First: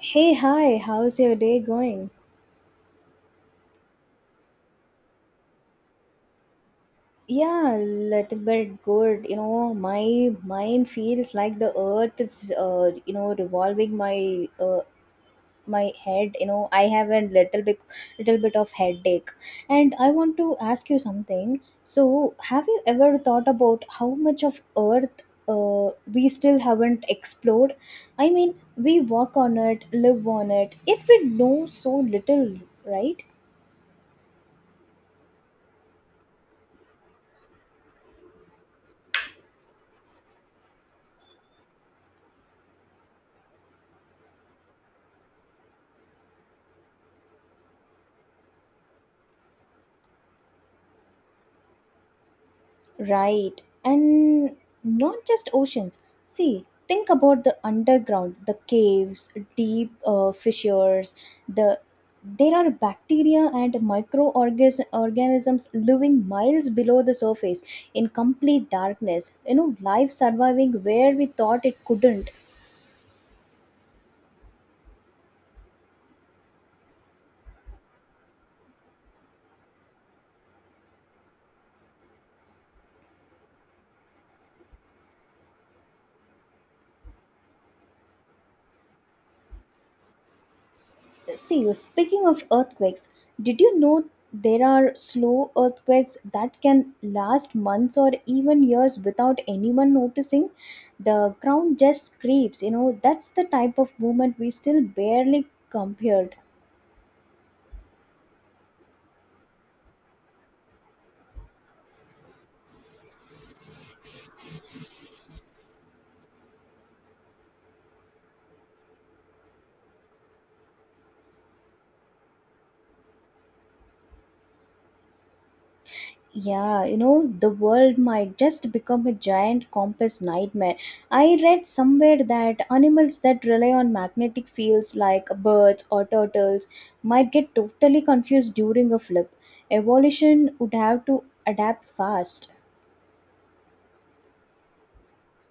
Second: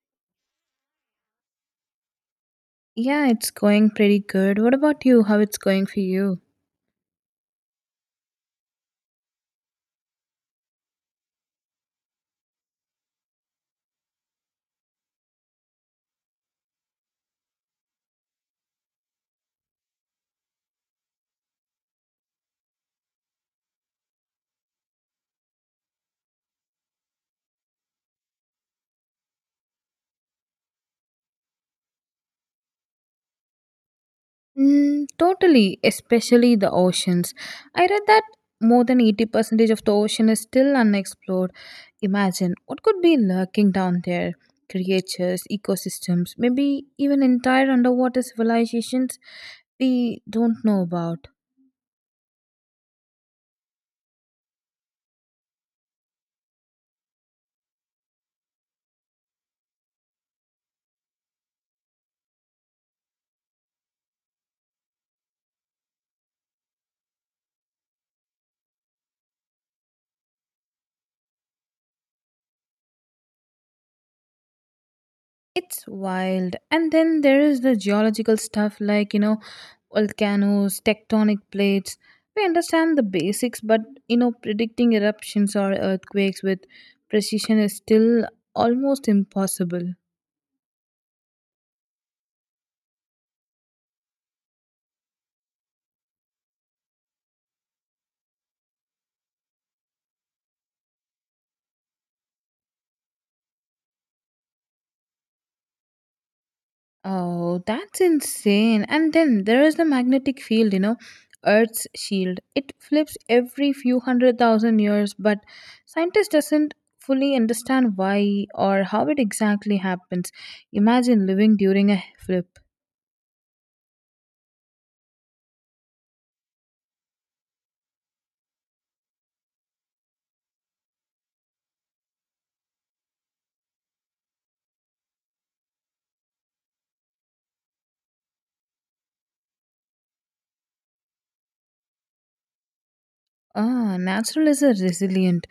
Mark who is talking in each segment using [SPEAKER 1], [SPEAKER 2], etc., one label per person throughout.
[SPEAKER 1] Hey, hi, how's your day going?
[SPEAKER 2] Yeah, it's going pretty good. What about you? How it's going for you?
[SPEAKER 1] Yeah, a little bit good. You know, my mind feels like the earth is, revolving my my head. I have a little bit of headache, and I want to ask you something. So, have you ever thought about how much of Earth we still haven't explored? I mean, we walk on it, live on it, yet we know so little, right?
[SPEAKER 2] Mm, totally, especially the oceans. I read that more than 80% of the ocean is still unexplored. Imagine what could be lurking down there. Creatures, ecosystems, maybe even entire underwater civilizations we don't know about.
[SPEAKER 1] Right. And not just oceans. See, think about the underground, the caves, deep fissures, the there are bacteria and microorganisms organisms living miles below the surface in complete darkness. You know, life surviving where we thought it couldn't.
[SPEAKER 2] It's wild. And then there is the geological stuff like, volcanoes, tectonic plates. We understand the basics, but, predicting eruptions or earthquakes with precision is still almost impossible.
[SPEAKER 1] See, speaking of earthquakes, did you know there are slow earthquakes that can last months or even years without anyone noticing? The ground just creeps, you know, that's the type of movement we still barely compare.
[SPEAKER 2] Oh, that's insane. And then there is the magnetic field, Earth's shield. It flips every few 100,000 years, but scientists doesn't fully understand why or how it exactly happens. Imagine living during a flip.
[SPEAKER 1] Yeah, you know, the world might just become a giant compass nightmare. I read somewhere that animals that rely on magnetic fields like birds or turtles might get totally confused during a flip. Evolution would have to adapt fast.
[SPEAKER 2] Ah, natural is a resilient.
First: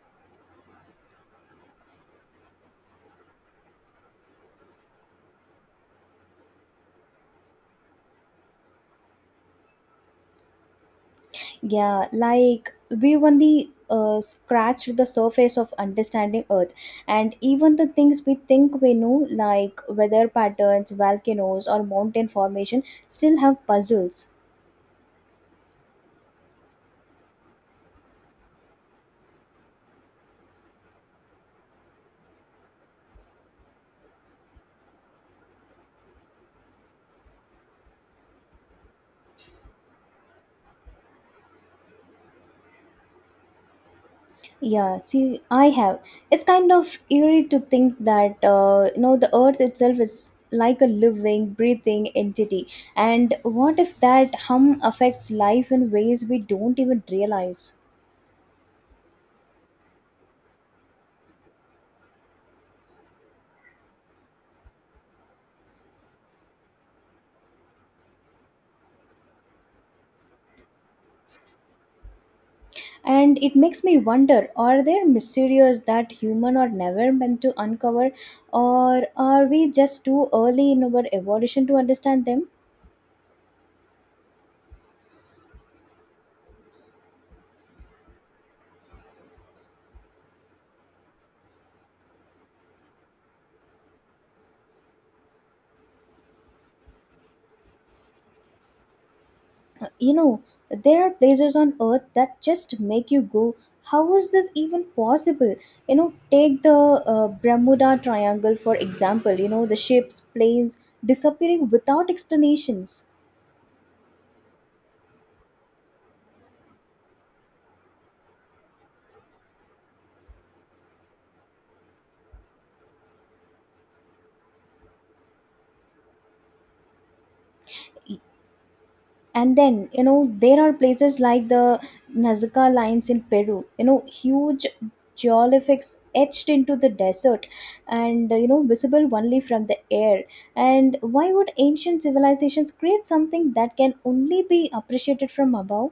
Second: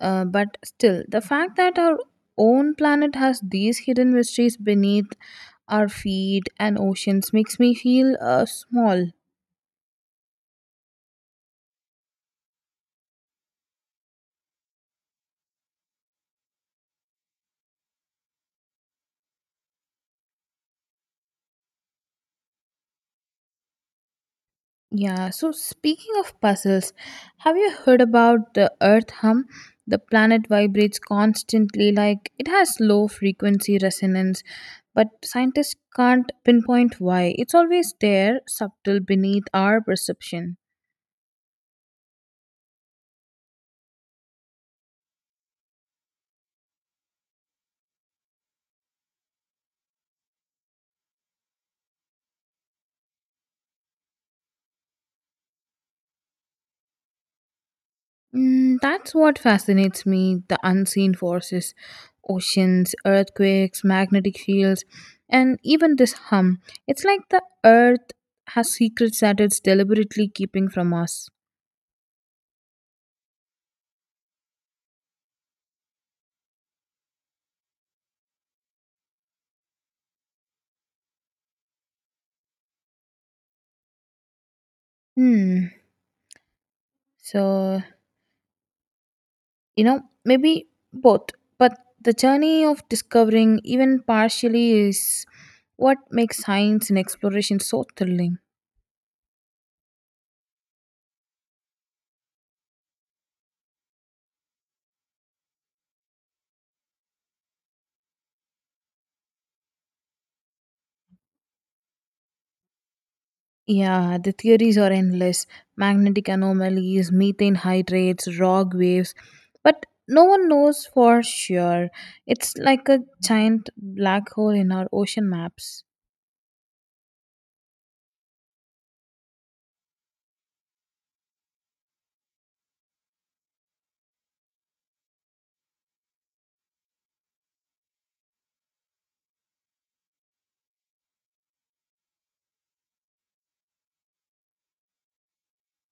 [SPEAKER 2] But still, the fact that our own planet has these hidden mysteries beneath our feet and oceans makes me feel small.
[SPEAKER 1] Yeah, like we've only scratched the surface of understanding Earth, and even the things we think we know, like weather patterns, volcanoes, or mountain formation, still have puzzles.
[SPEAKER 2] Yeah, so speaking of puzzles, have you heard about the Earth hum? The planet vibrates constantly, like it has low frequency resonance, but scientists can't pinpoint why. It's always there, subtle beneath our perception.
[SPEAKER 1] Yeah, see, I have. It's kind of eerie to think that you know the Earth itself is like a living, breathing entity. And what if that hum affects life in ways we don't even realize?
[SPEAKER 2] Mm, that's what fascinates me the unseen forces, oceans, earthquakes, magnetic fields, and even this hum. It's like the Earth has secrets that it's deliberately keeping from us.
[SPEAKER 1] And it makes me wonder: Are there mysteries that human are never meant to uncover, or are we just too early in our evolution to understand them?
[SPEAKER 2] Hmm. So, maybe both, but the journey of discovering, even partially, is what makes science and exploration so thrilling.
[SPEAKER 1] You know, there are places on earth that just make you go, how was this even possible? You know, take the Bermuda Triangle for example, you know, the ships, planes disappearing without explanations.
[SPEAKER 2] Yeah, the theories are endless magnetic anomalies, methane hydrates, rock waves, but no one knows for sure. It's like a giant black hole in our ocean maps.
[SPEAKER 1] And then you know there are places like the Nazca lines in Peru, you know, huge geolithics etched into the desert, and you know visible only from the air. And why would ancient civilizations create something that can only be appreciated from above?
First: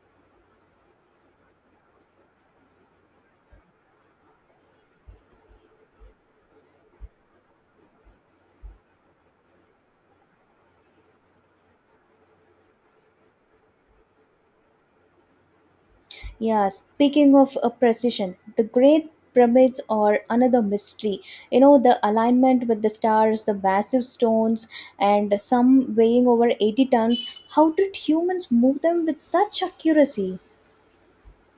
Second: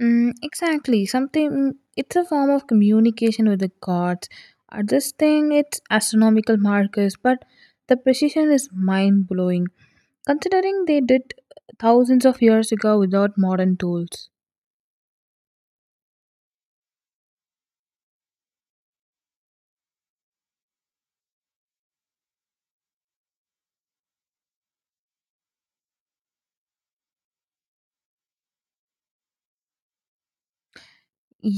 [SPEAKER 2] Mm, exactly. Something mm, it's a form of communication with the gods. This thing it's astronomical markers, but the precision is mind blowing. Considering they did thousands of years ago without modern tools.
[SPEAKER 1] Yeah, speaking of precision, the Great Pyramids are another mystery. You know, the alignment with the stars, the massive stones, and some weighing over 80 tons. How did humans move them with such accuracy?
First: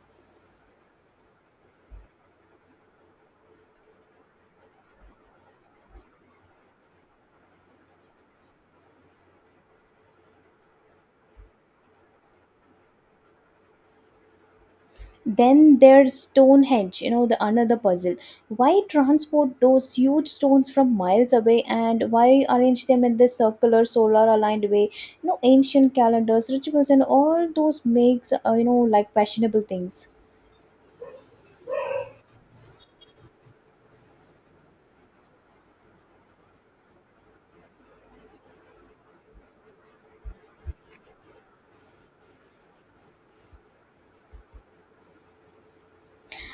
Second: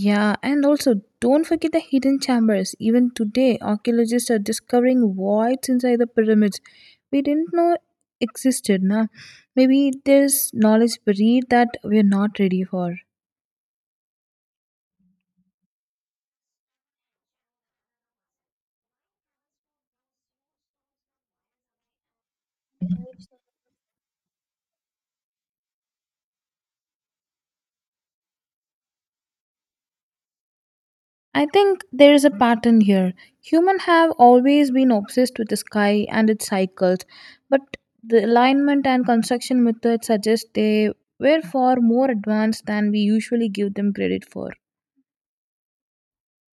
[SPEAKER 2] Yeah, and also don't forget the hidden chambers. Even today, archaeologists are discovering voids inside the pyramids we didn't know existed. Now, maybe there's knowledge buried that we're not ready for.
[SPEAKER 1] Then there's Stonehenge, you know, the another puzzle. Why transport those huge stones from miles away and why arrange them in this circular, solar aligned way? You know, ancient calendars, rituals, and all those makes, you know, like fashionable things.
[SPEAKER 2] I think there is a pattern here. Humans have always been obsessed with the sky and its cycles, but the alignment and construction methods suggest they were far more advanced than we usually give them credit for.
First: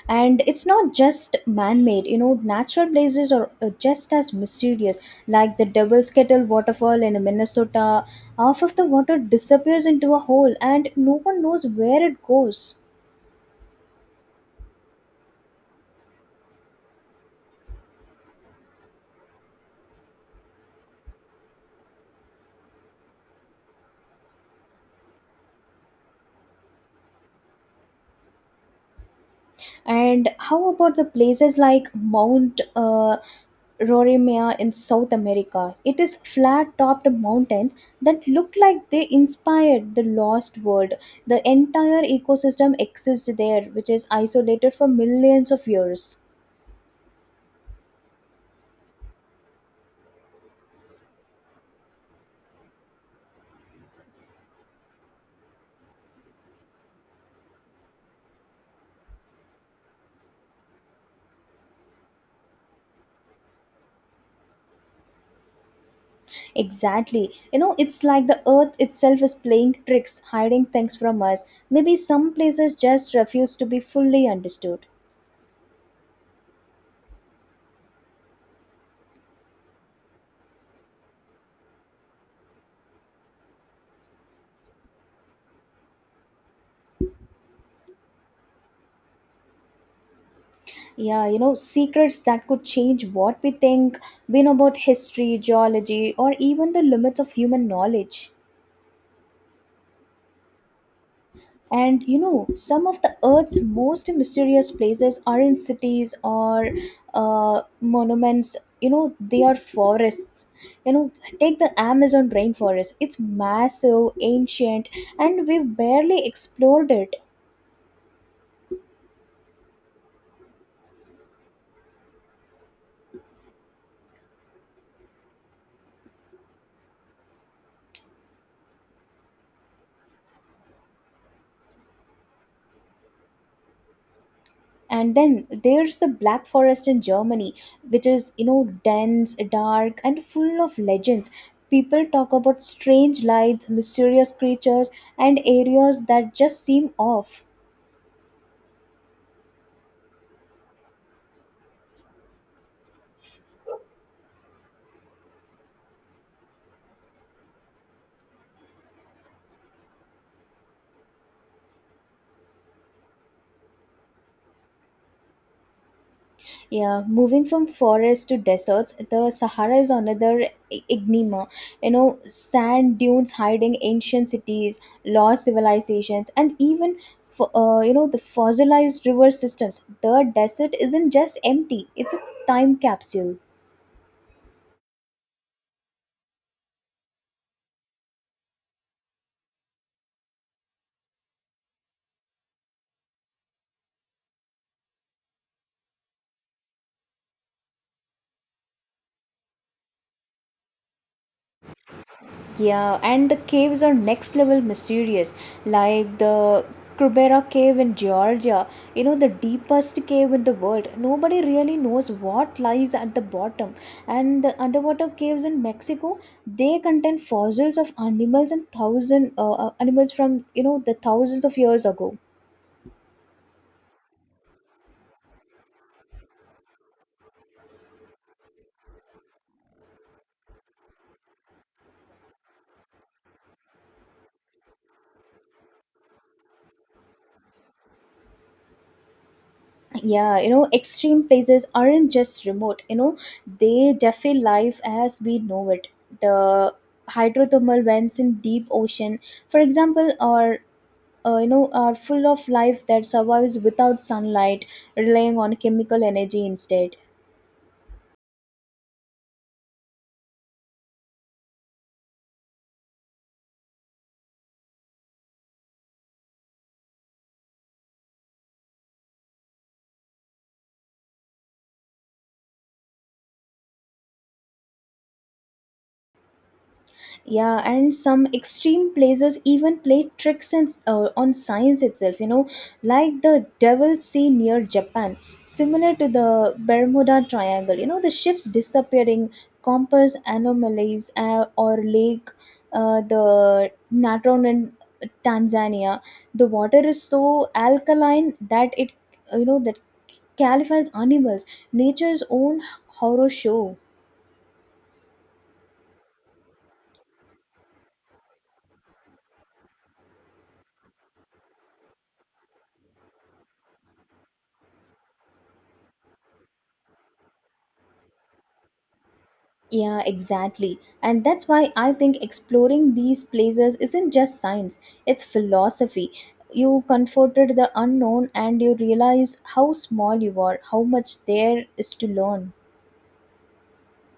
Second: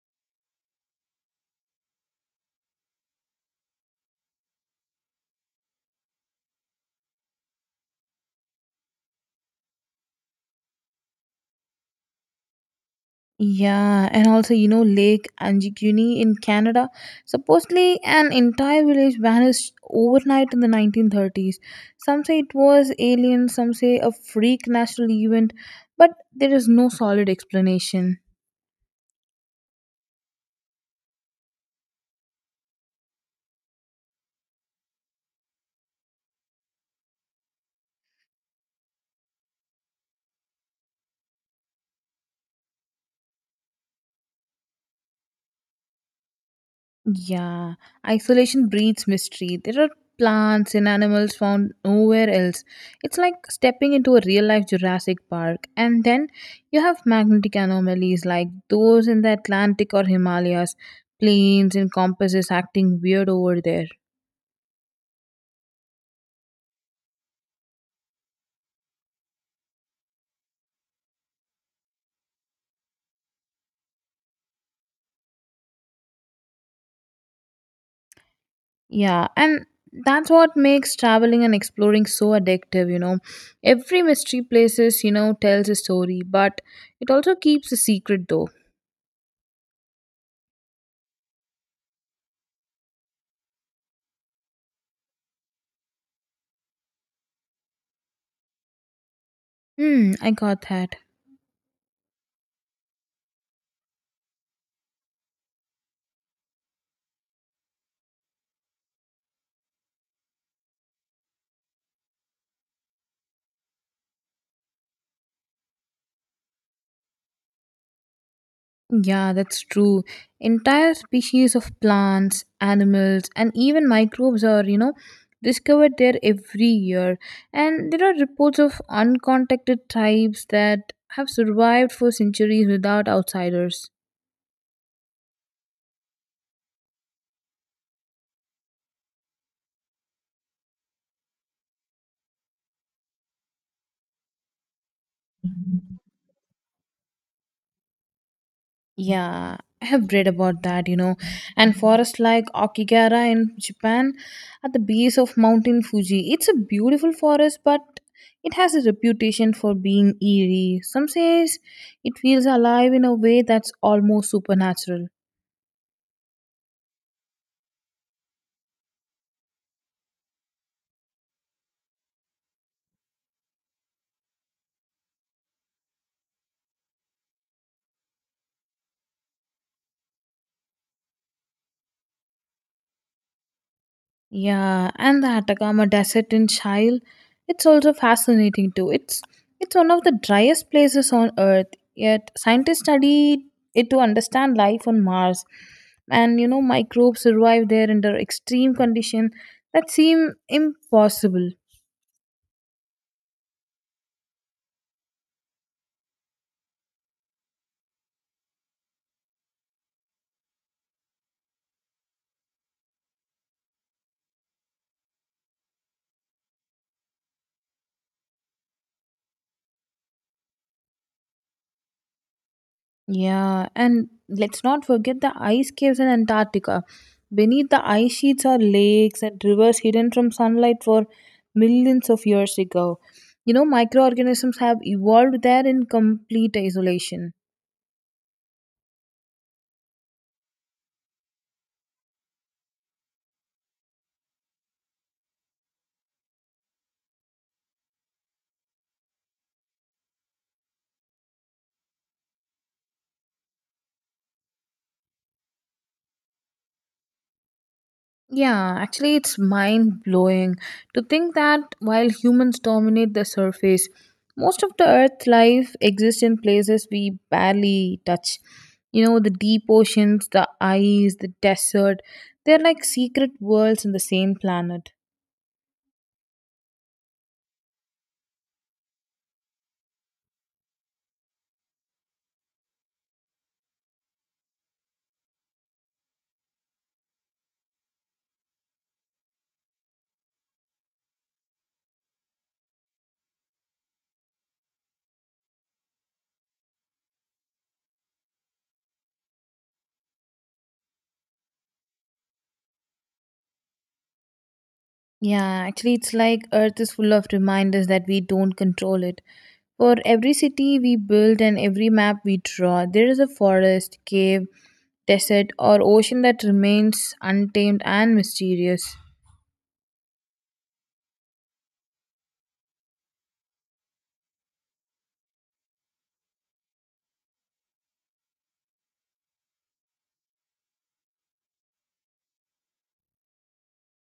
[SPEAKER 1] And it's not just man-made, you know, natural places are just as mysterious, like the Devil's Kettle waterfall in Minnesota. Half of the water disappears into a hole and no one knows where it goes.
[SPEAKER 2] Yeah, and also you know Lake Anjikuni in Canada. Supposedly, an entire village vanished overnight in the 1930s. Some say it was alien, some say a freak natural event, but there is no solid explanation.
[SPEAKER 1] And how about the places like mount Roraima in South America. It is flat topped mountains that look like they inspired the lost world. The entire ecosystem exists there, which is isolated for millions of years.
[SPEAKER 2] Yeah, isolation breeds mystery. There are plants and animals found nowhere else. It's like stepping into a real life Jurassic Park. And then you have magnetic anomalies like those in the Atlantic or Himalayas, planes and compasses acting weird over there.
[SPEAKER 1] Exactly. You know, it's like the earth itself is playing tricks, hiding things from us. Maybe some places just refuse to be fully understood.
[SPEAKER 2] Yeah, and that's what makes traveling and exploring so addictive, you know. Every mystery places, tells a story, but it also keeps a secret though.
[SPEAKER 1] Yeah, you know, secrets that could change what we think, we know about history, geology, or even the limits of human knowledge.
[SPEAKER 2] Hmm, I got that.
[SPEAKER 1] And you know, some of the Earth's most mysterious places aren't cities or monuments. You know, they are forests. You know, take the Amazon rainforest. It's massive, ancient, and we've barely explored it.
[SPEAKER 2] Yeah, that's true. Entire species of plants, animals, and even microbes are, discovered there every year. And there are reports of uncontacted tribes that have survived for centuries without outsiders.
[SPEAKER 1] And then there's the Black Forest in Germany, which is, you know, dense, dark, and full of legends. People talk about strange lights, mysterious creatures, and areas that just seem off.
[SPEAKER 2] Yeah, I have read about that, you know. And forests like Okigara in Japan at the base of Mountain Fuji. It's a beautiful forest, but it has a reputation for being eerie. Some says it feels alive in a way that's almost supernatural.
[SPEAKER 1] Yeah, moving from forests to deserts, the Sahara is another enigma. You know, sand dunes hiding ancient cities, lost civilizations, and even you know, the fossilized river systems. The desert isn't just empty, it's a time capsule.
[SPEAKER 2] Yeah, and the Atacama Desert in Chile, it's also fascinating too. It's one of the driest places on Earth, yet scientists study it to understand life on Mars. And you know, microbes survive there under extreme conditions that seem impossible.
[SPEAKER 1] Yeah, and the caves are next level mysterious, like the Krubera cave in Georgia, you know, the deepest cave in the world. Nobody really knows what lies at the bottom. And the underwater caves in Mexico, they contain fossils of animals and thousand animals from, you know, the thousands of years ago.
[SPEAKER 2] Yeah, and let's not forget the ice caves in Antarctica. Beneath the ice sheets are lakes and rivers hidden from sunlight for millions of years ago. You know, microorganisms have evolved there in complete isolation.
[SPEAKER 1] Yeah, you know, extreme places aren't just remote, you know, they defy life as we know it. The hydrothermal vents in deep ocean, for example, are you know, are full of life that survives without sunlight, relying on chemical energy instead.
[SPEAKER 2] Yeah, actually, it's mind blowing to think that while humans dominate the surface, most of the Earth life exists in places we barely touch. You know, the deep oceans, the ice, the desert, they're like secret worlds in the same planet.
[SPEAKER 1] Yeah, and some extreme places even play tricks and, on science itself, you know, like the devil sea near Japan, similar to the Bermuda Triangle. You know, the ships disappearing, compass anomalies, or lake the Natron in Tanzania. The water is so alkaline that it, you know, that califies animals. Nature's own horror show.
[SPEAKER 2] Yeah, actually, it's like Earth is full of reminders that we don't control it. For every city we build and every map we draw, there is a forest, cave, desert, or ocean that remains untamed and mysterious.
[SPEAKER 1] Yeah, exactly. And that's why I think exploring these places isn't just science, it's philosophy. You confronted the unknown and you realize how small you are, how much there is to learn.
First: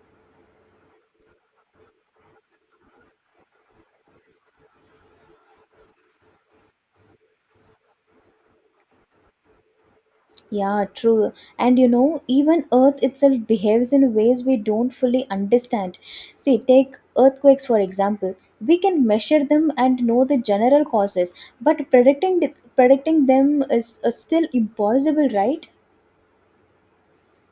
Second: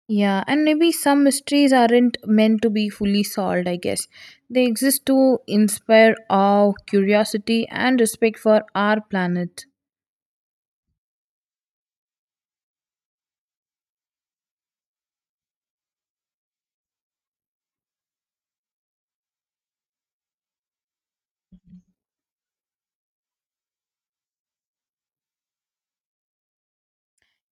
[SPEAKER 2] Yeah, and maybe some mysteries aren't meant to be fully solved, I guess. They exist to inspire awe, curiosity, and respect for our planet.
[SPEAKER 1] Yeah, true. And you know, even Earth itself behaves in ways we don't fully understand. See, take earthquakes for example. We can measure them and know the general causes, but predicting them is still impossible, right?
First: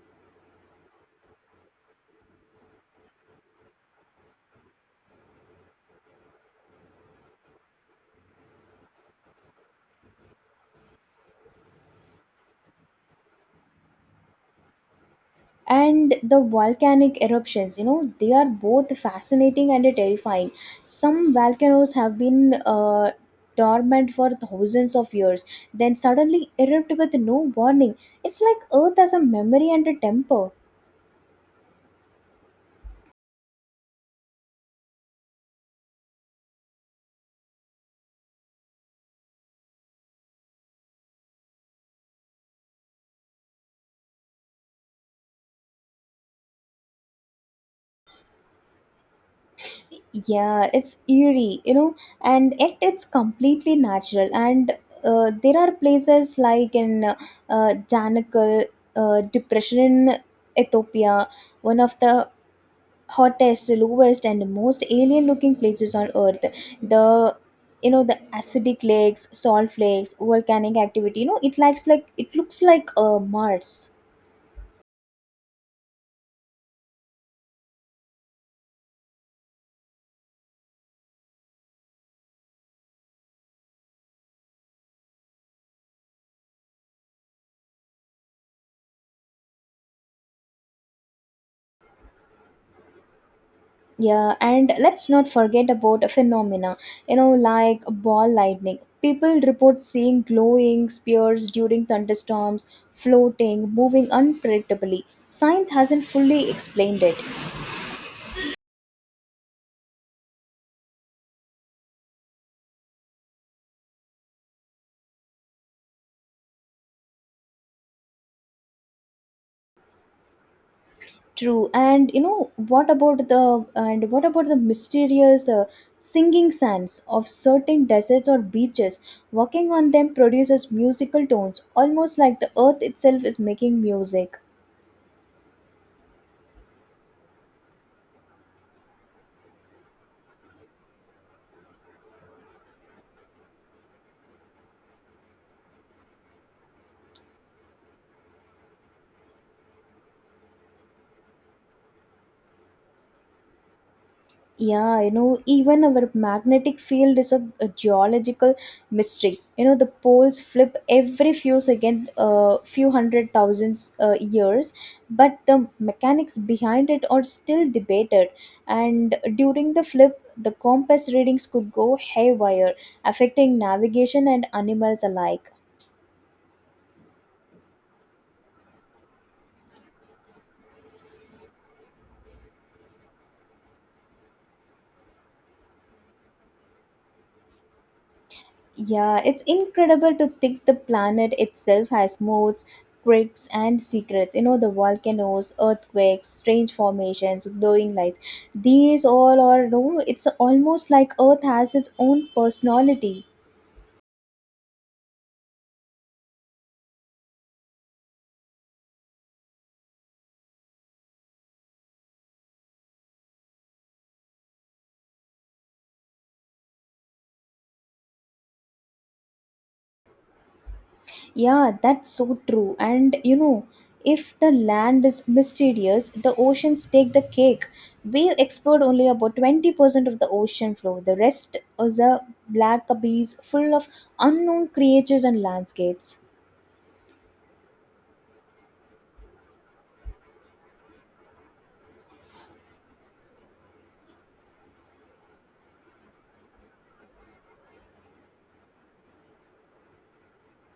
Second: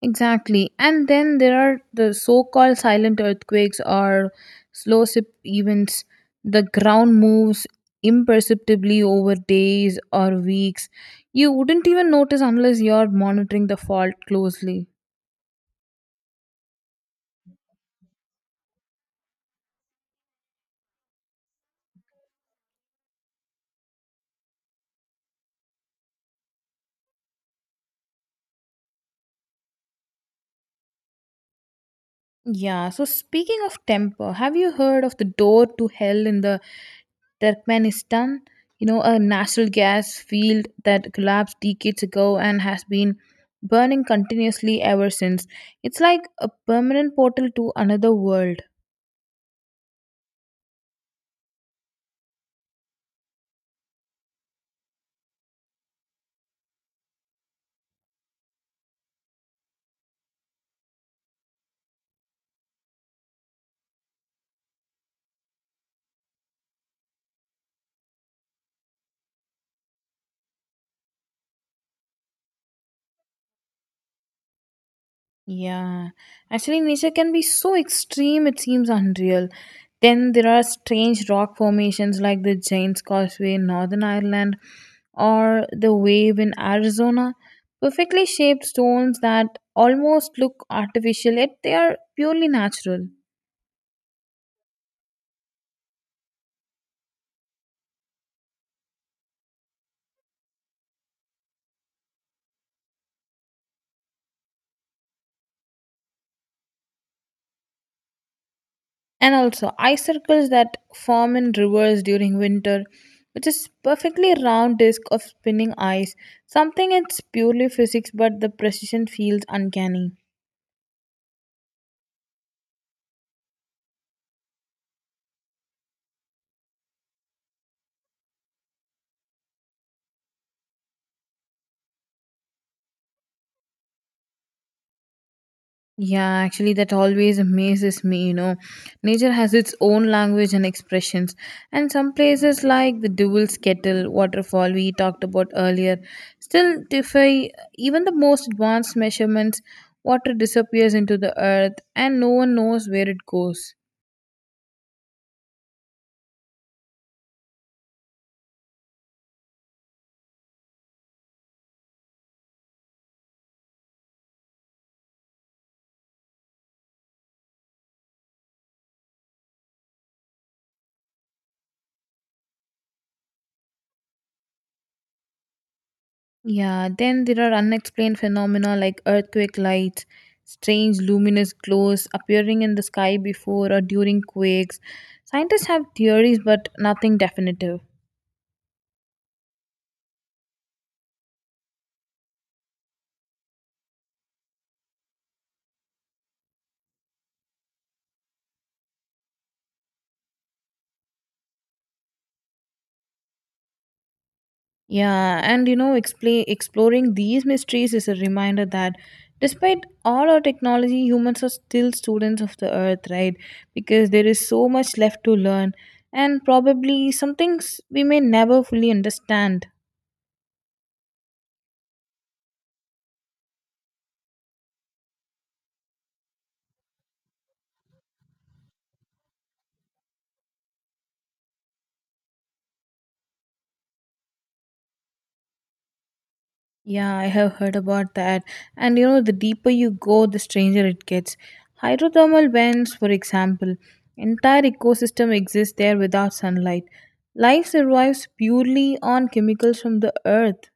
[SPEAKER 2] Exactly. And then there are the so called silent earthquakes or slow slip events. The ground moves imperceptibly over days or weeks. You wouldn't even notice unless you're monitoring the fault closely.
[SPEAKER 1] And the volcanic eruptions, you know, they are both fascinating and terrifying. Some volcanoes have been dormant for thousands of years, then suddenly erupt with no warning. It's like earth has a memory and a temper.
[SPEAKER 2] Yeah, so speaking of temper, have you heard of the door to hell in the Turkmenistan, you know, a natural gas field that collapsed decades ago and has been burning continuously ever since. It's like a permanent portal to another world.
[SPEAKER 1] Yeah, it's eerie, you know, and yet it's completely natural. And there are places like in Danakil depression in Ethiopia, one of the hottest, lowest, and most alien-looking places on Earth. The You know, the acidic lakes, salt flakes, volcanic activity. You know, it likes like it looks like Mars.
[SPEAKER 2] Yeah, actually, nature can be so extreme it seems unreal. Then there are strange rock formations like the Giant's Causeway in Northern Ireland or the Wave in Arizona. Perfectly shaped stones that almost look artificial, yet they are purely natural.
[SPEAKER 1] Yeah, and let's not forget about a phenomena. You know, like ball lightning. People report seeing glowing spears during thunderstorms, floating, moving unpredictably. Science hasn't fully explained it.
[SPEAKER 2] And also, ice circles that form in rivers during winter, which is perfectly round disk of spinning ice. Something it's purely physics, but the precision feels uncanny.
[SPEAKER 1] True, and you know what about the and what about the mysterious singing sands of certain deserts or beaches? Walking on them produces musical tones, almost like the earth itself is making music.
[SPEAKER 2] Yeah, actually, that always amazes me. You know, nature has its own language and expressions, and some places like the Devil's Kettle waterfall we talked about earlier still defy even the most advanced measurements. Water disappears into the earth, and no one knows where it goes.
[SPEAKER 1] Yeah, you know, even our magnetic field is a geological mystery. You know, the poles flip every few second, few hundred thousands years, but the mechanics behind it are still debated. And during the flip, the compass readings could go haywire, affecting navigation and animals alike.
[SPEAKER 2] Yeah, then there are unexplained phenomena like earthquake lights, strange luminous glows appearing in the sky before or during quakes. Scientists have theories, but nothing definitive.
[SPEAKER 1] Yeah, it's incredible to think the planet itself has modes, quirks, and secrets. You know, the volcanoes, earthquakes, strange formations, glowing lights. These all are, no, it's almost like Earth has its own personality.
[SPEAKER 2] Yeah, and you know, explain, exploring these mysteries is a reminder that despite all our technology, humans are still students of the earth, right? Because there is so much left to learn, and probably some things we may never fully understand.
[SPEAKER 1] Yeah, that's so true. And you know, if the land is mysterious, the oceans take the cake. We've explored only about 20% of the ocean floor. The rest is a black abyss full of unknown creatures and landscapes.
[SPEAKER 2] Yeah, I have heard about that. And you know, the deeper you go, the stranger it gets. Hydrothermal vents, for example, entire ecosystem exists there without sunlight. Life survives purely on chemicals from the earth.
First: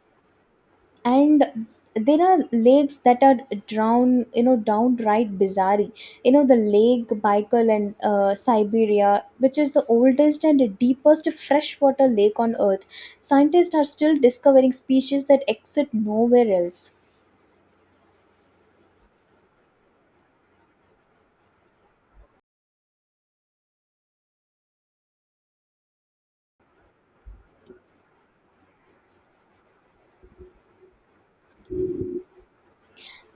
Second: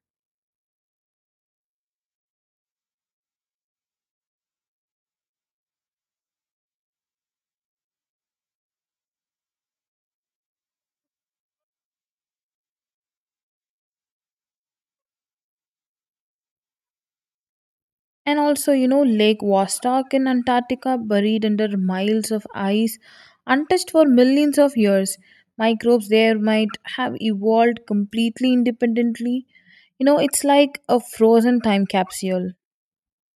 [SPEAKER 1] And there are lakes that are drown, you know, downright bizarre. You know, the Lake Baikal in Siberia, which is the oldest and deepest freshwater lake on earth. Scientists are still discovering species that exist nowhere else.
[SPEAKER 2] And also, you know, Lake Vostok in Antarctica, buried under miles of ice, untouched for millions of years. Microbes there might have evolved completely independently. You know, it's like a frozen time capsule.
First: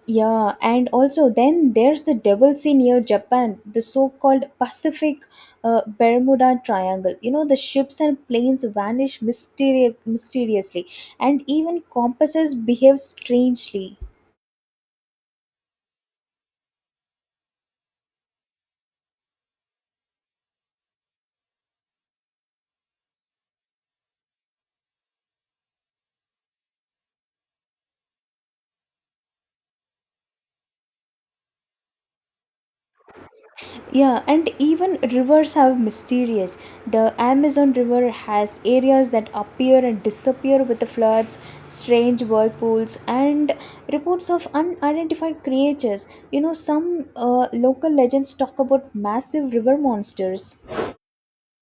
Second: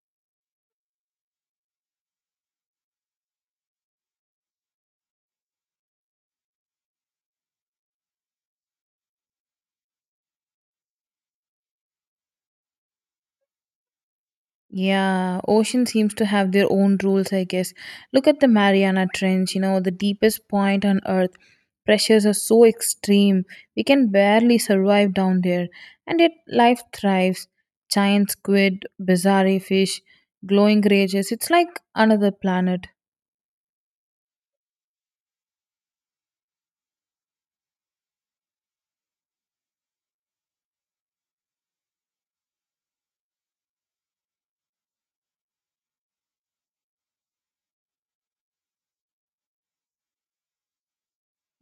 [SPEAKER 1] Yeah, and also then there's the devil sea near Japan, the so-called Pacific Bermuda Triangle. You know, the ships and planes vanish mysteriously, and even compasses behave strangely.
[SPEAKER 2] Yeah, ocean seems to have their own rules, I guess. Look at the Mariana Trench, you know, the deepest point on Earth. Pressures are so extreme, we can barely survive down there. And yet, life thrives. Giant squid, bizarre fish, glowing rages. It's like another planet.
[SPEAKER 1] Yeah, and even rivers are mysterious. The Amazon River has areas that appear and disappear with the floods, strange whirlpools, and reports of unidentified creatures. You know, some local legends talk about massive river monsters.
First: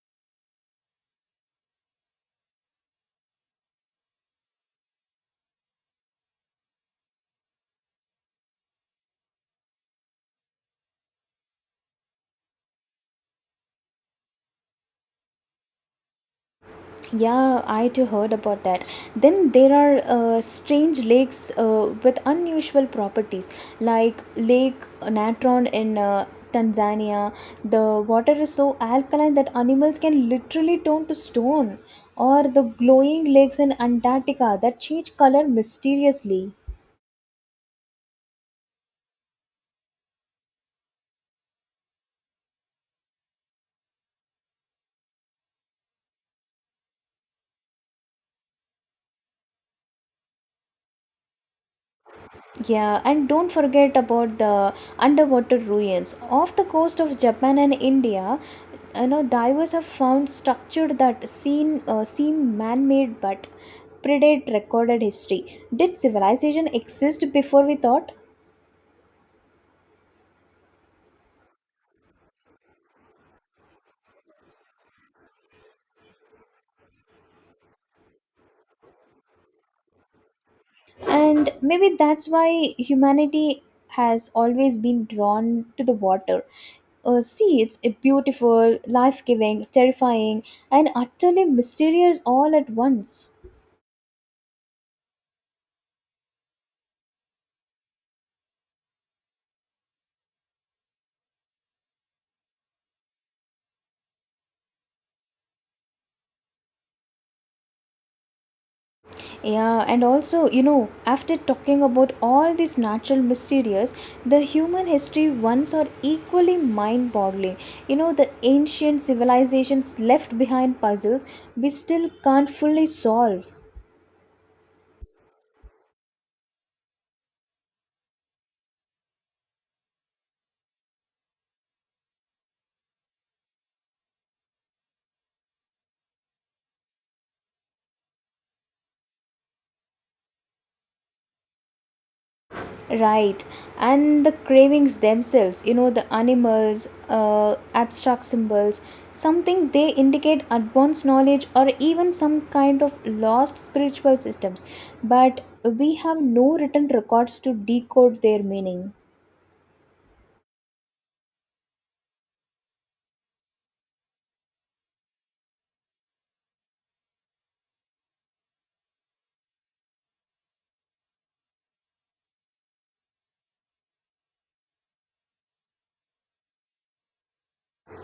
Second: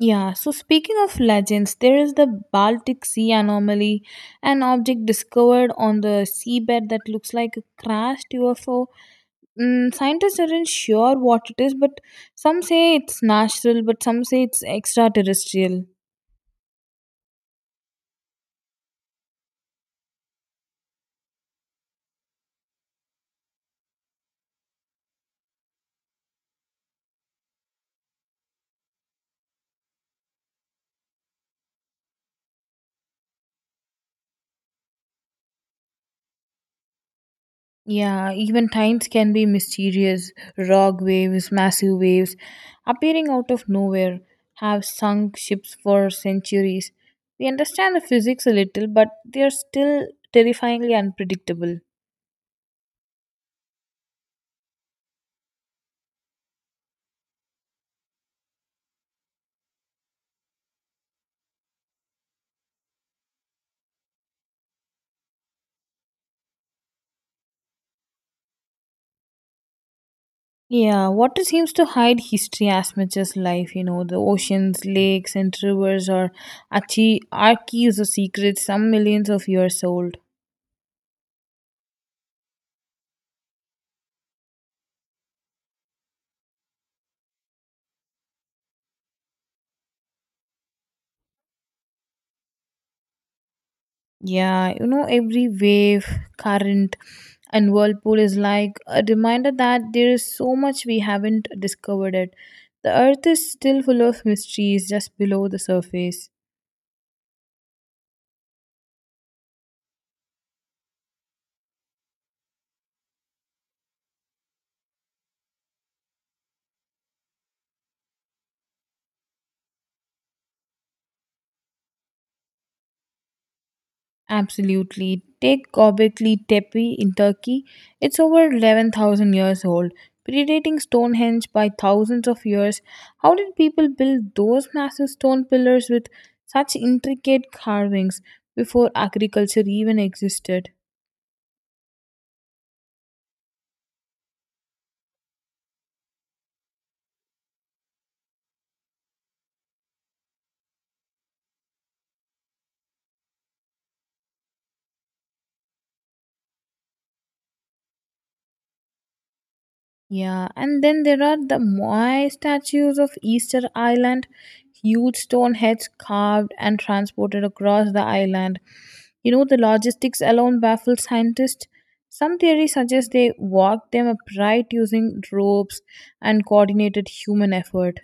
[SPEAKER 2] Yeah, so speaking of legends, there is the Baltic Sea anomaly, an object discovered on the seabed that looks like a crashed UFO. Mm, scientists aren't sure what it is, but some say it's natural, but some say it's extraterrestrial.
[SPEAKER 1] Yeah, I too heard about that. Then there are strange lakes with unusual properties, like Lake Natron in Tanzania. The water is so alkaline that animals can literally turn to stone, or the glowing lakes in Antarctica that change color mysteriously.
[SPEAKER 2] Yeah, even times can be mysterious. Rock waves, massive waves appearing out of nowhere have sunk ships for centuries. We understand the physics a little, but they are still terrifyingly unpredictable.
[SPEAKER 1] Yeah, and don't forget about the underwater ruins. Off the coast of Japan and India, you know, divers have found structure that seem man-made but predate recorded history. Did civilization exist before we thought?
[SPEAKER 2] Yeah, water seems to hide history as much as life. You know, the oceans, lakes, and rivers are archives of secrets, some millions of years old.
[SPEAKER 1] And maybe that's why humanity has always been drawn to the water. See, it's a beautiful, life-giving, terrifying, and utterly mysterious all at once.
[SPEAKER 2] Yeah, you know, every wave, current, and whirlpool is like a reminder that there is so much we haven't discovered It, the earth is still full of mysteries just below the surface.
[SPEAKER 1] Yeah, and also, you know, after talking about all these natural mysteries, the human history ones are equally mind boggling. You know, the ancient civilizations left behind puzzles we still can't fully solve.
[SPEAKER 2] Absolutely. Take Göbekli Tepe in Turkey. It's over 11,000 years old, predating Stonehenge by thousands of years. How did people build those massive stone pillars with such intricate carvings before agriculture even existed?
[SPEAKER 1] Right, and the cravings themselves, you know, the animals, abstract symbols, something they indicate advanced knowledge or even some kind of lost spiritual systems, but we have no written records to decode their meaning.
[SPEAKER 2] Yeah, and then there are the Moai statues of Easter Island, huge stone heads carved and transported across the island. You know, the logistics alone baffles scientists. Some theories suggest they walked them upright using ropes and coordinated human effort.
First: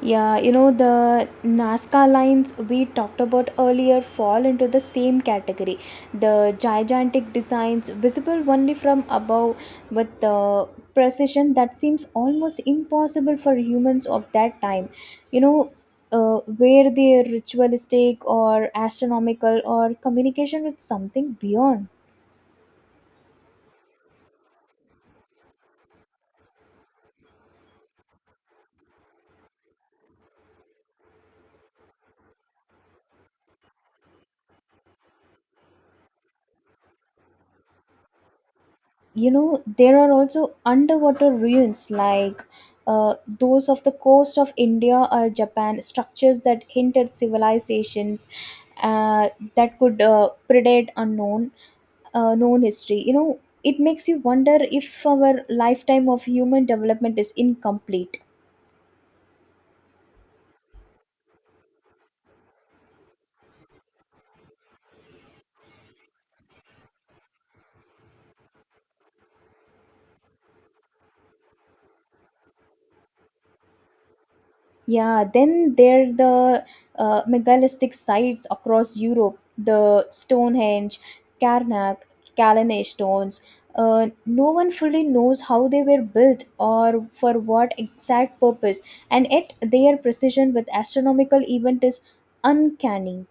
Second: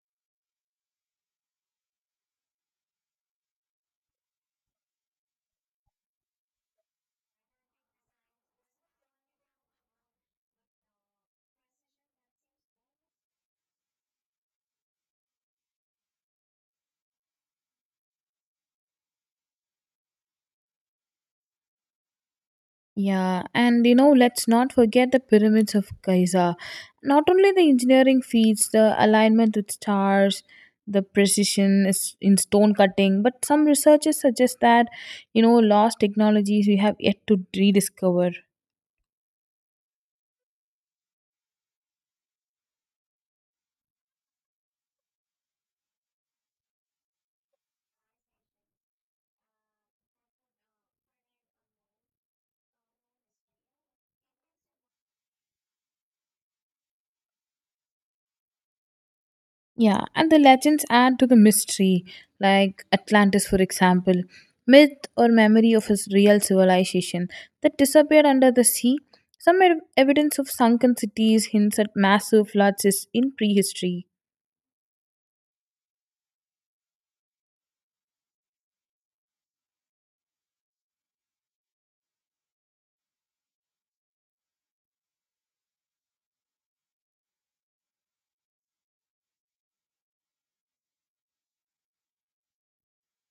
[SPEAKER 1] Yeah, you know, the Nazca lines we talked about earlier fall into the same category. The gigantic designs, visible only from above, with the precision that seems almost impossible for humans of that time. You know, where they're ritualistic or astronomical or communication with something beyond.
[SPEAKER 2] Yeah, and you know, let's not forget the pyramids of Giza. Not only the engineering feats, the alignment with stars, the precision is in stone cutting, but some researchers suggest that, lost technologies we have yet to rediscover.
[SPEAKER 1] You know, there are also underwater ruins like those of the coast of India or Japan, structures that hint at civilizations uh, that could predate unknown known history. It makes you wonder if our lifetime of human development is incomplete.
[SPEAKER 2] Yeah, and the legends add to the mystery, like Atlantis, for example, myth or memory of a real civilization that disappeared under the sea. Some evidence of sunken cities hints at massive floods is in prehistory.
[SPEAKER 1] Yeah, then there the megalithic sites across Europe, the Stonehenge, Karnak, Kalanay stones. No one fully knows how they were built or for what exact purpose, and yet their precision with astronomical event is uncanny.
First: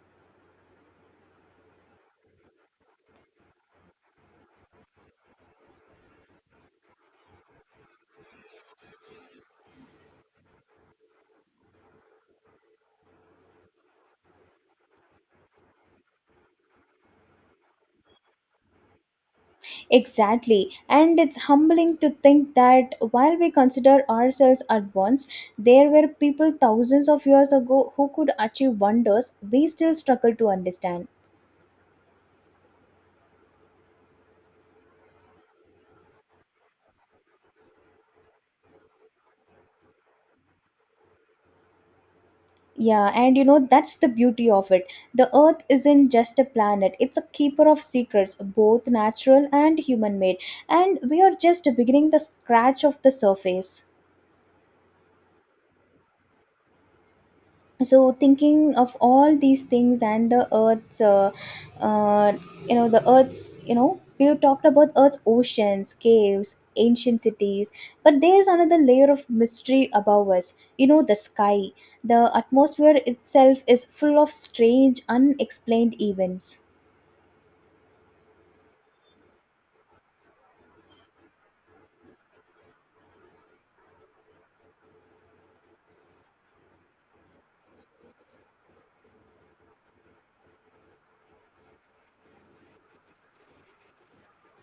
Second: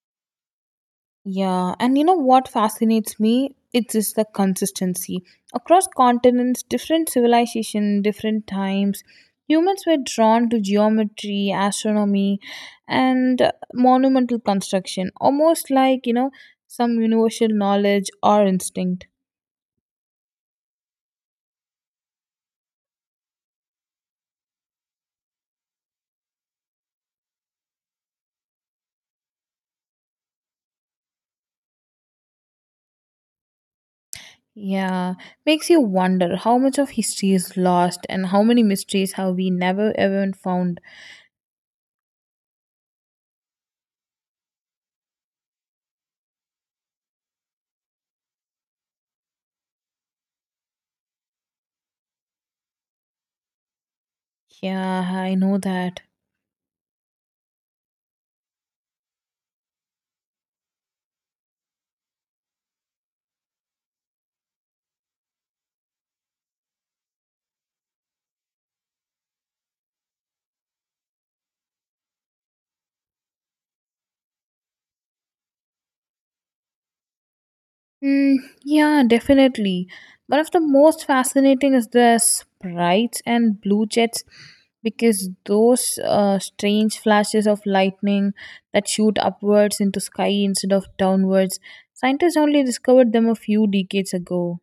[SPEAKER 2] Yeah, and you know what fascinates me? It's just the consistency. Across continents, different civilization, different times, humans were drawn to geometry, astronomy, and monumental construction, almost like, some universal knowledge or instinct.
[SPEAKER 1] Exactly, and it's humbling to think that while we consider ourselves advanced, there were people thousands of years ago who could achieve wonders we still struggle to understand.
[SPEAKER 2] Yeah, makes you wonder how much of history is lost and how many mysteries have we never even found.
[SPEAKER 1] Yeah, and you know, that's the beauty of it. The Earth isn't just a planet, it's a keeper of secrets, both natural and human made. And we are just beginning the scratch of the surface.
[SPEAKER 2] Yeah, I know that.
[SPEAKER 1] So thinking of all these things and the uh, earth's, we talked about earth's oceans, caves, ancient cities, but there's another layer of mystery above us, you know, the sky. The atmosphere itself is full of strange unexplained events.
[SPEAKER 2] Mm, yeah, definitely. One of the most fascinating is the sprites and blue jets because those strange flashes of lightning that shoot upwards into sky instead of downwards, scientists only discovered them a few decades ago.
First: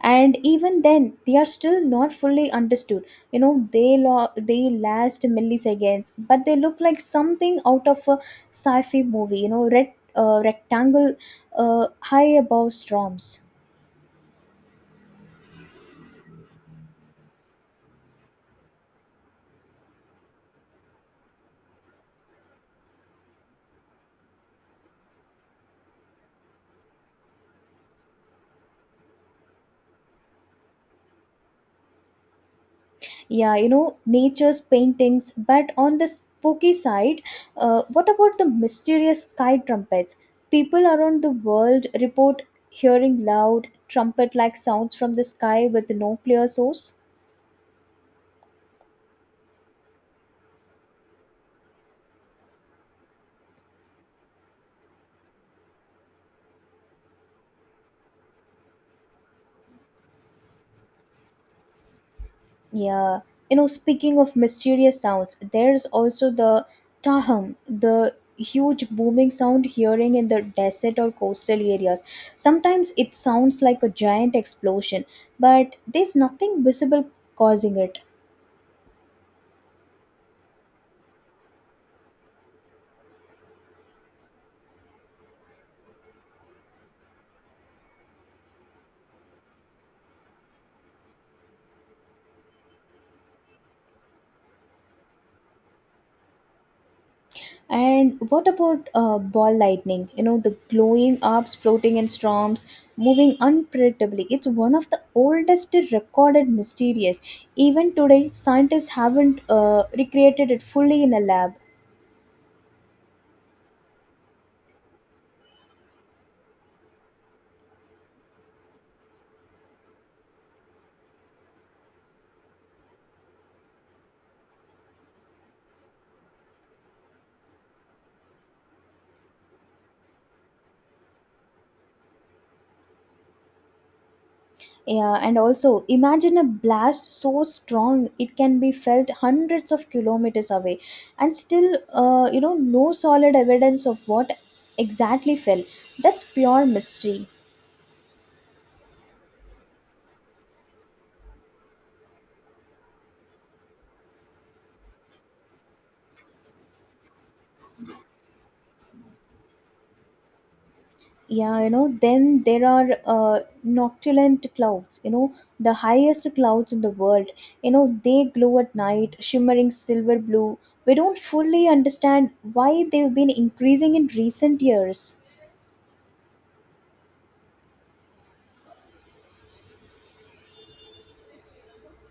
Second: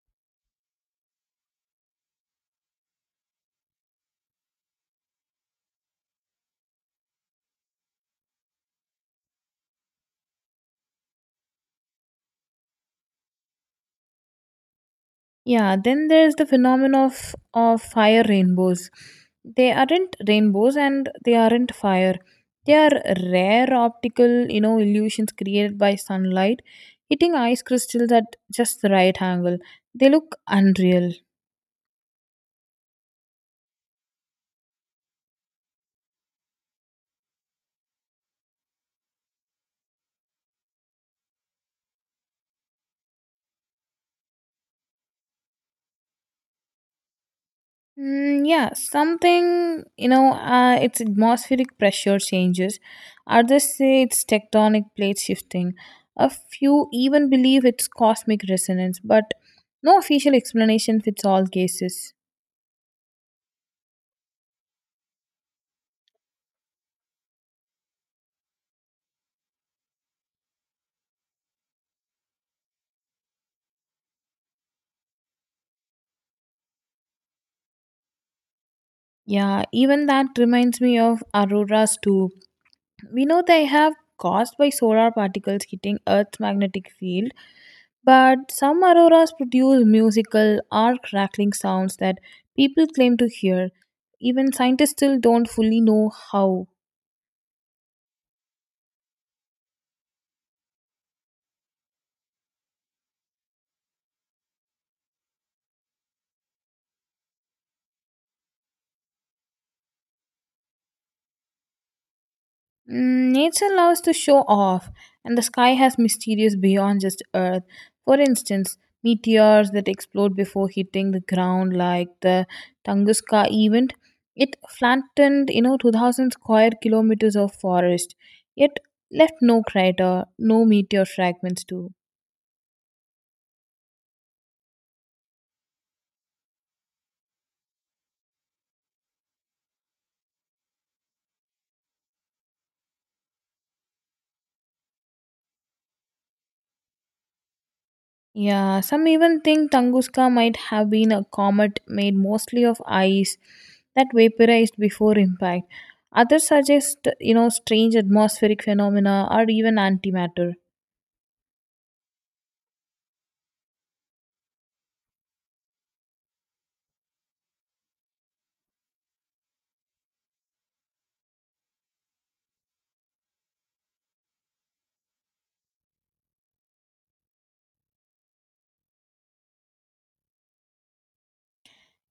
[SPEAKER 1] And even then they are still not fully understood. You know, they last milliseconds, but they look like something out of a sci-fi movie, you know, red rectangle high above storms.
[SPEAKER 2] Yeah, then there's the phenomenon of fire rainbows. They aren't rainbows and they aren't fire. They are rare optical, illusions created by sunlight hitting ice crystals at just the right angle. They look unreal.
[SPEAKER 1] Yeah, you know, nature's paintings, but on the spooky side, what about the mysterious sky trumpets? People around the world report hearing loud trumpet like sounds from the sky with no clear source.
[SPEAKER 2] Mm, yeah, something you know. It's atmospheric pressure changes. Others say it's tectonic plate shifting. A few even believe it's cosmic resonance, but no official explanation fits all cases.
[SPEAKER 1] Yeah, you know, speaking of mysterious sounds, there's also the taham, the huge booming sound hearing in the desert or coastal areas. Sometimes it sounds like a giant explosion, but there's nothing visible causing it.
[SPEAKER 2] Yeah, even that reminds me of auroras too. We know they have caused by solar particles hitting Earth's magnetic field, but some auroras produce musical or crackling sounds that people claim to hear. Even scientists still don't fully know how.
[SPEAKER 1] And what about ball lightning? You know, the glowing orbs floating in storms, moving unpredictably. It's one of the oldest recorded mysterious. Even today, scientists haven't recreated it fully in a lab.
[SPEAKER 2] Mm, nature loves to show off, and the sky has mysterious beyond just Earth. For instance, meteors that explode before hitting the ground, like the Tunguska event, it flattened, you know, 2,000 square kilometers of forest, yet left no crater, no meteor fragments too.
[SPEAKER 1] Yeah, and also imagine a blast so strong it can be felt hundreds of kilometers away, and still, you know, no solid evidence of what exactly fell. That's pure mystery.
[SPEAKER 2] Yeah, some even think Tunguska might have been a comet made mostly of ice that vaporized before impact. Others suggest, strange atmospheric phenomena or even antimatter.
[SPEAKER 1] Yeah, you know, then there are noctulant clouds, you know, the highest clouds in the world. You know, they glow at night, shimmering silver blue. We don't fully understand why they've been increasing in recent years.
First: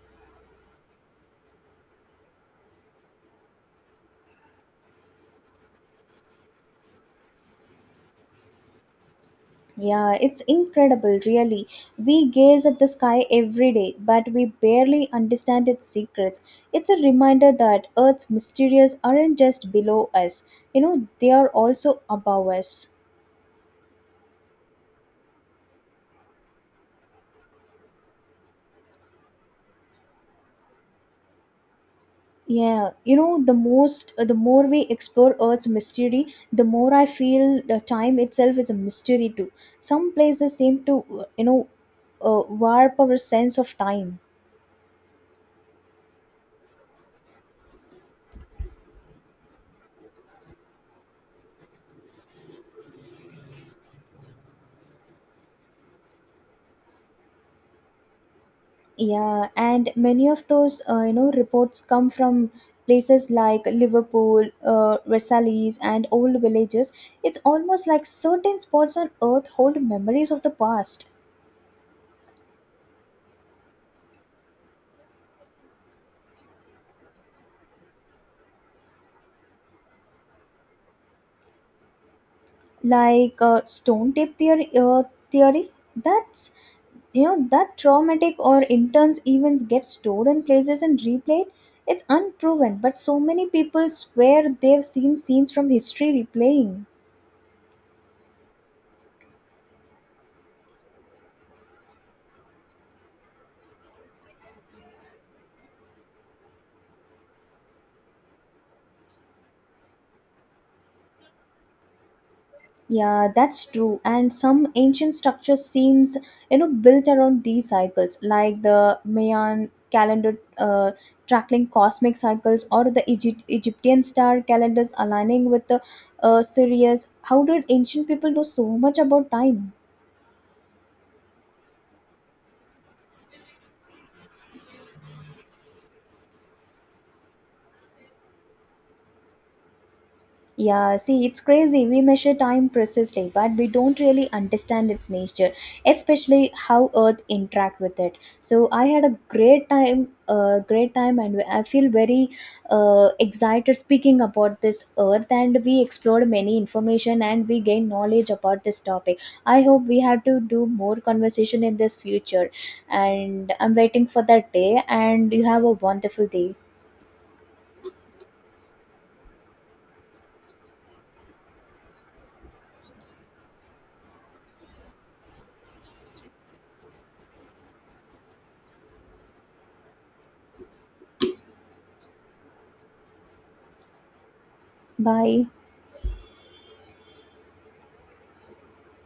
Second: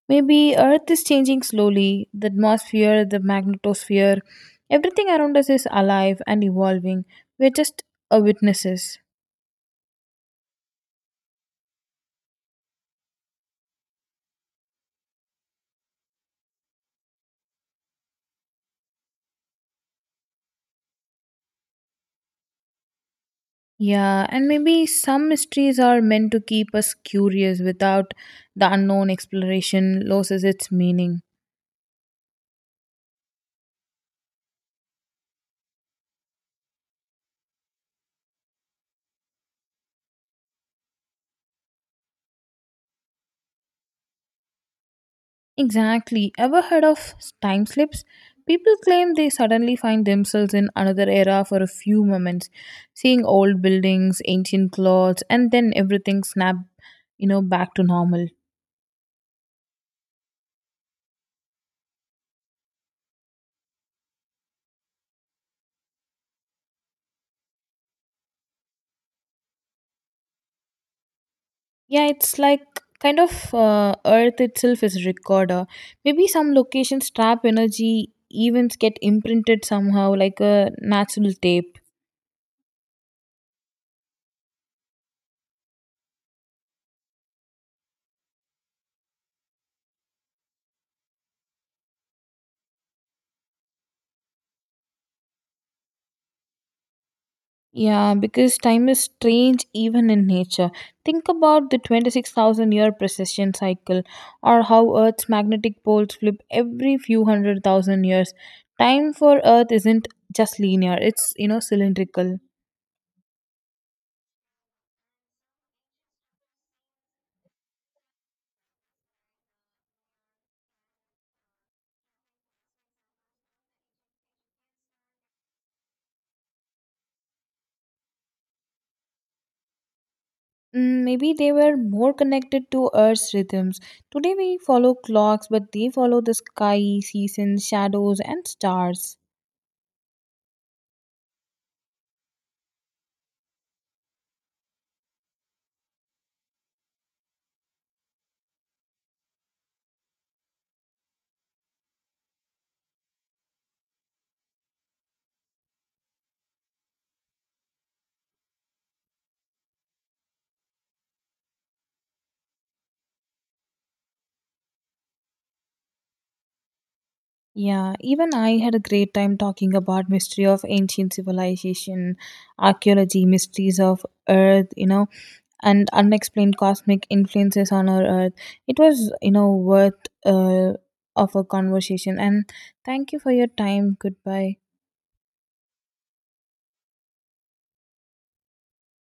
[SPEAKER 2] Maybe Earth is changing slowly, the atmosphere, the magnetosphere, everything around us is alive and evolving. We're just a witnesses.
[SPEAKER 1] Yeah, it's incredible, really. We gaze at the sky every day, but we barely understand its secrets. It's a reminder that Earth's mysteries aren't just below us, you know, they are also above us.
[SPEAKER 2] Yeah, and maybe some mysteries are meant to keep us curious without the unknown exploration loses its meaning.
[SPEAKER 1] Yeah, you know, the more we explore Earth's mystery, the more I feel the time itself is a mystery too. Some places seem to, warp our sense of time.
[SPEAKER 2] Exactly. Ever heard of time slips? People claim they suddenly find themselves in another era for a few moments, seeing old buildings, ancient clothes, and then everything snap, back to normal.
[SPEAKER 1] Yeah, and many of those reports come from places like Liverpool, Versailles, and old villages. It's almost like certain spots on Earth hold memories of the past,
[SPEAKER 2] Yeah, it's like kind of Earth itself is a recorder. Maybe some locations trap energy, events get imprinted somehow, like a natural tape.
[SPEAKER 1] like stone tape theory. Theory that's you know that traumatic or intense events get stored in places and replayed. It's unproven, but so many people swear they've seen scenes from history replaying.
[SPEAKER 2] Yeah, because time is strange even in nature. Think about the 26,000 year precession cycle or how Earth's magnetic poles flip every few 100,000 years. Time for Earth isn't just linear, it's, cylindrical.
[SPEAKER 1] Yeah, that's true. And some ancient structure seems, you know, built around these cycles, like the Mayan calendar tracking cosmic cycles, or the Egyptian star calendars aligning with the Sirius. How did ancient people know so much about time?
[SPEAKER 2] Mm, maybe they were more connected to Earth's rhythms. Today we follow clocks, but they follow the sky, seasons, shadows, and stars.
[SPEAKER 1] Yeah, see, it's crazy. We measure time precisely, but we don't really understand its nature, especially how Earth interact with it. So I had a great time, and I feel very excited speaking about this Earth. And we explored many information and we gained knowledge about this topic. I hope we have to do more conversation in this future, and I'm waiting for that day. And you have a wonderful day.
[SPEAKER 2] Yeah, even I had a great time talking about mystery of ancient civilization, archaeology, mysteries of earth, and unexplained cosmic influences on our earth. It was, worth of a conversation and thank you for your time. Goodbye.
[SPEAKER 1] Bye.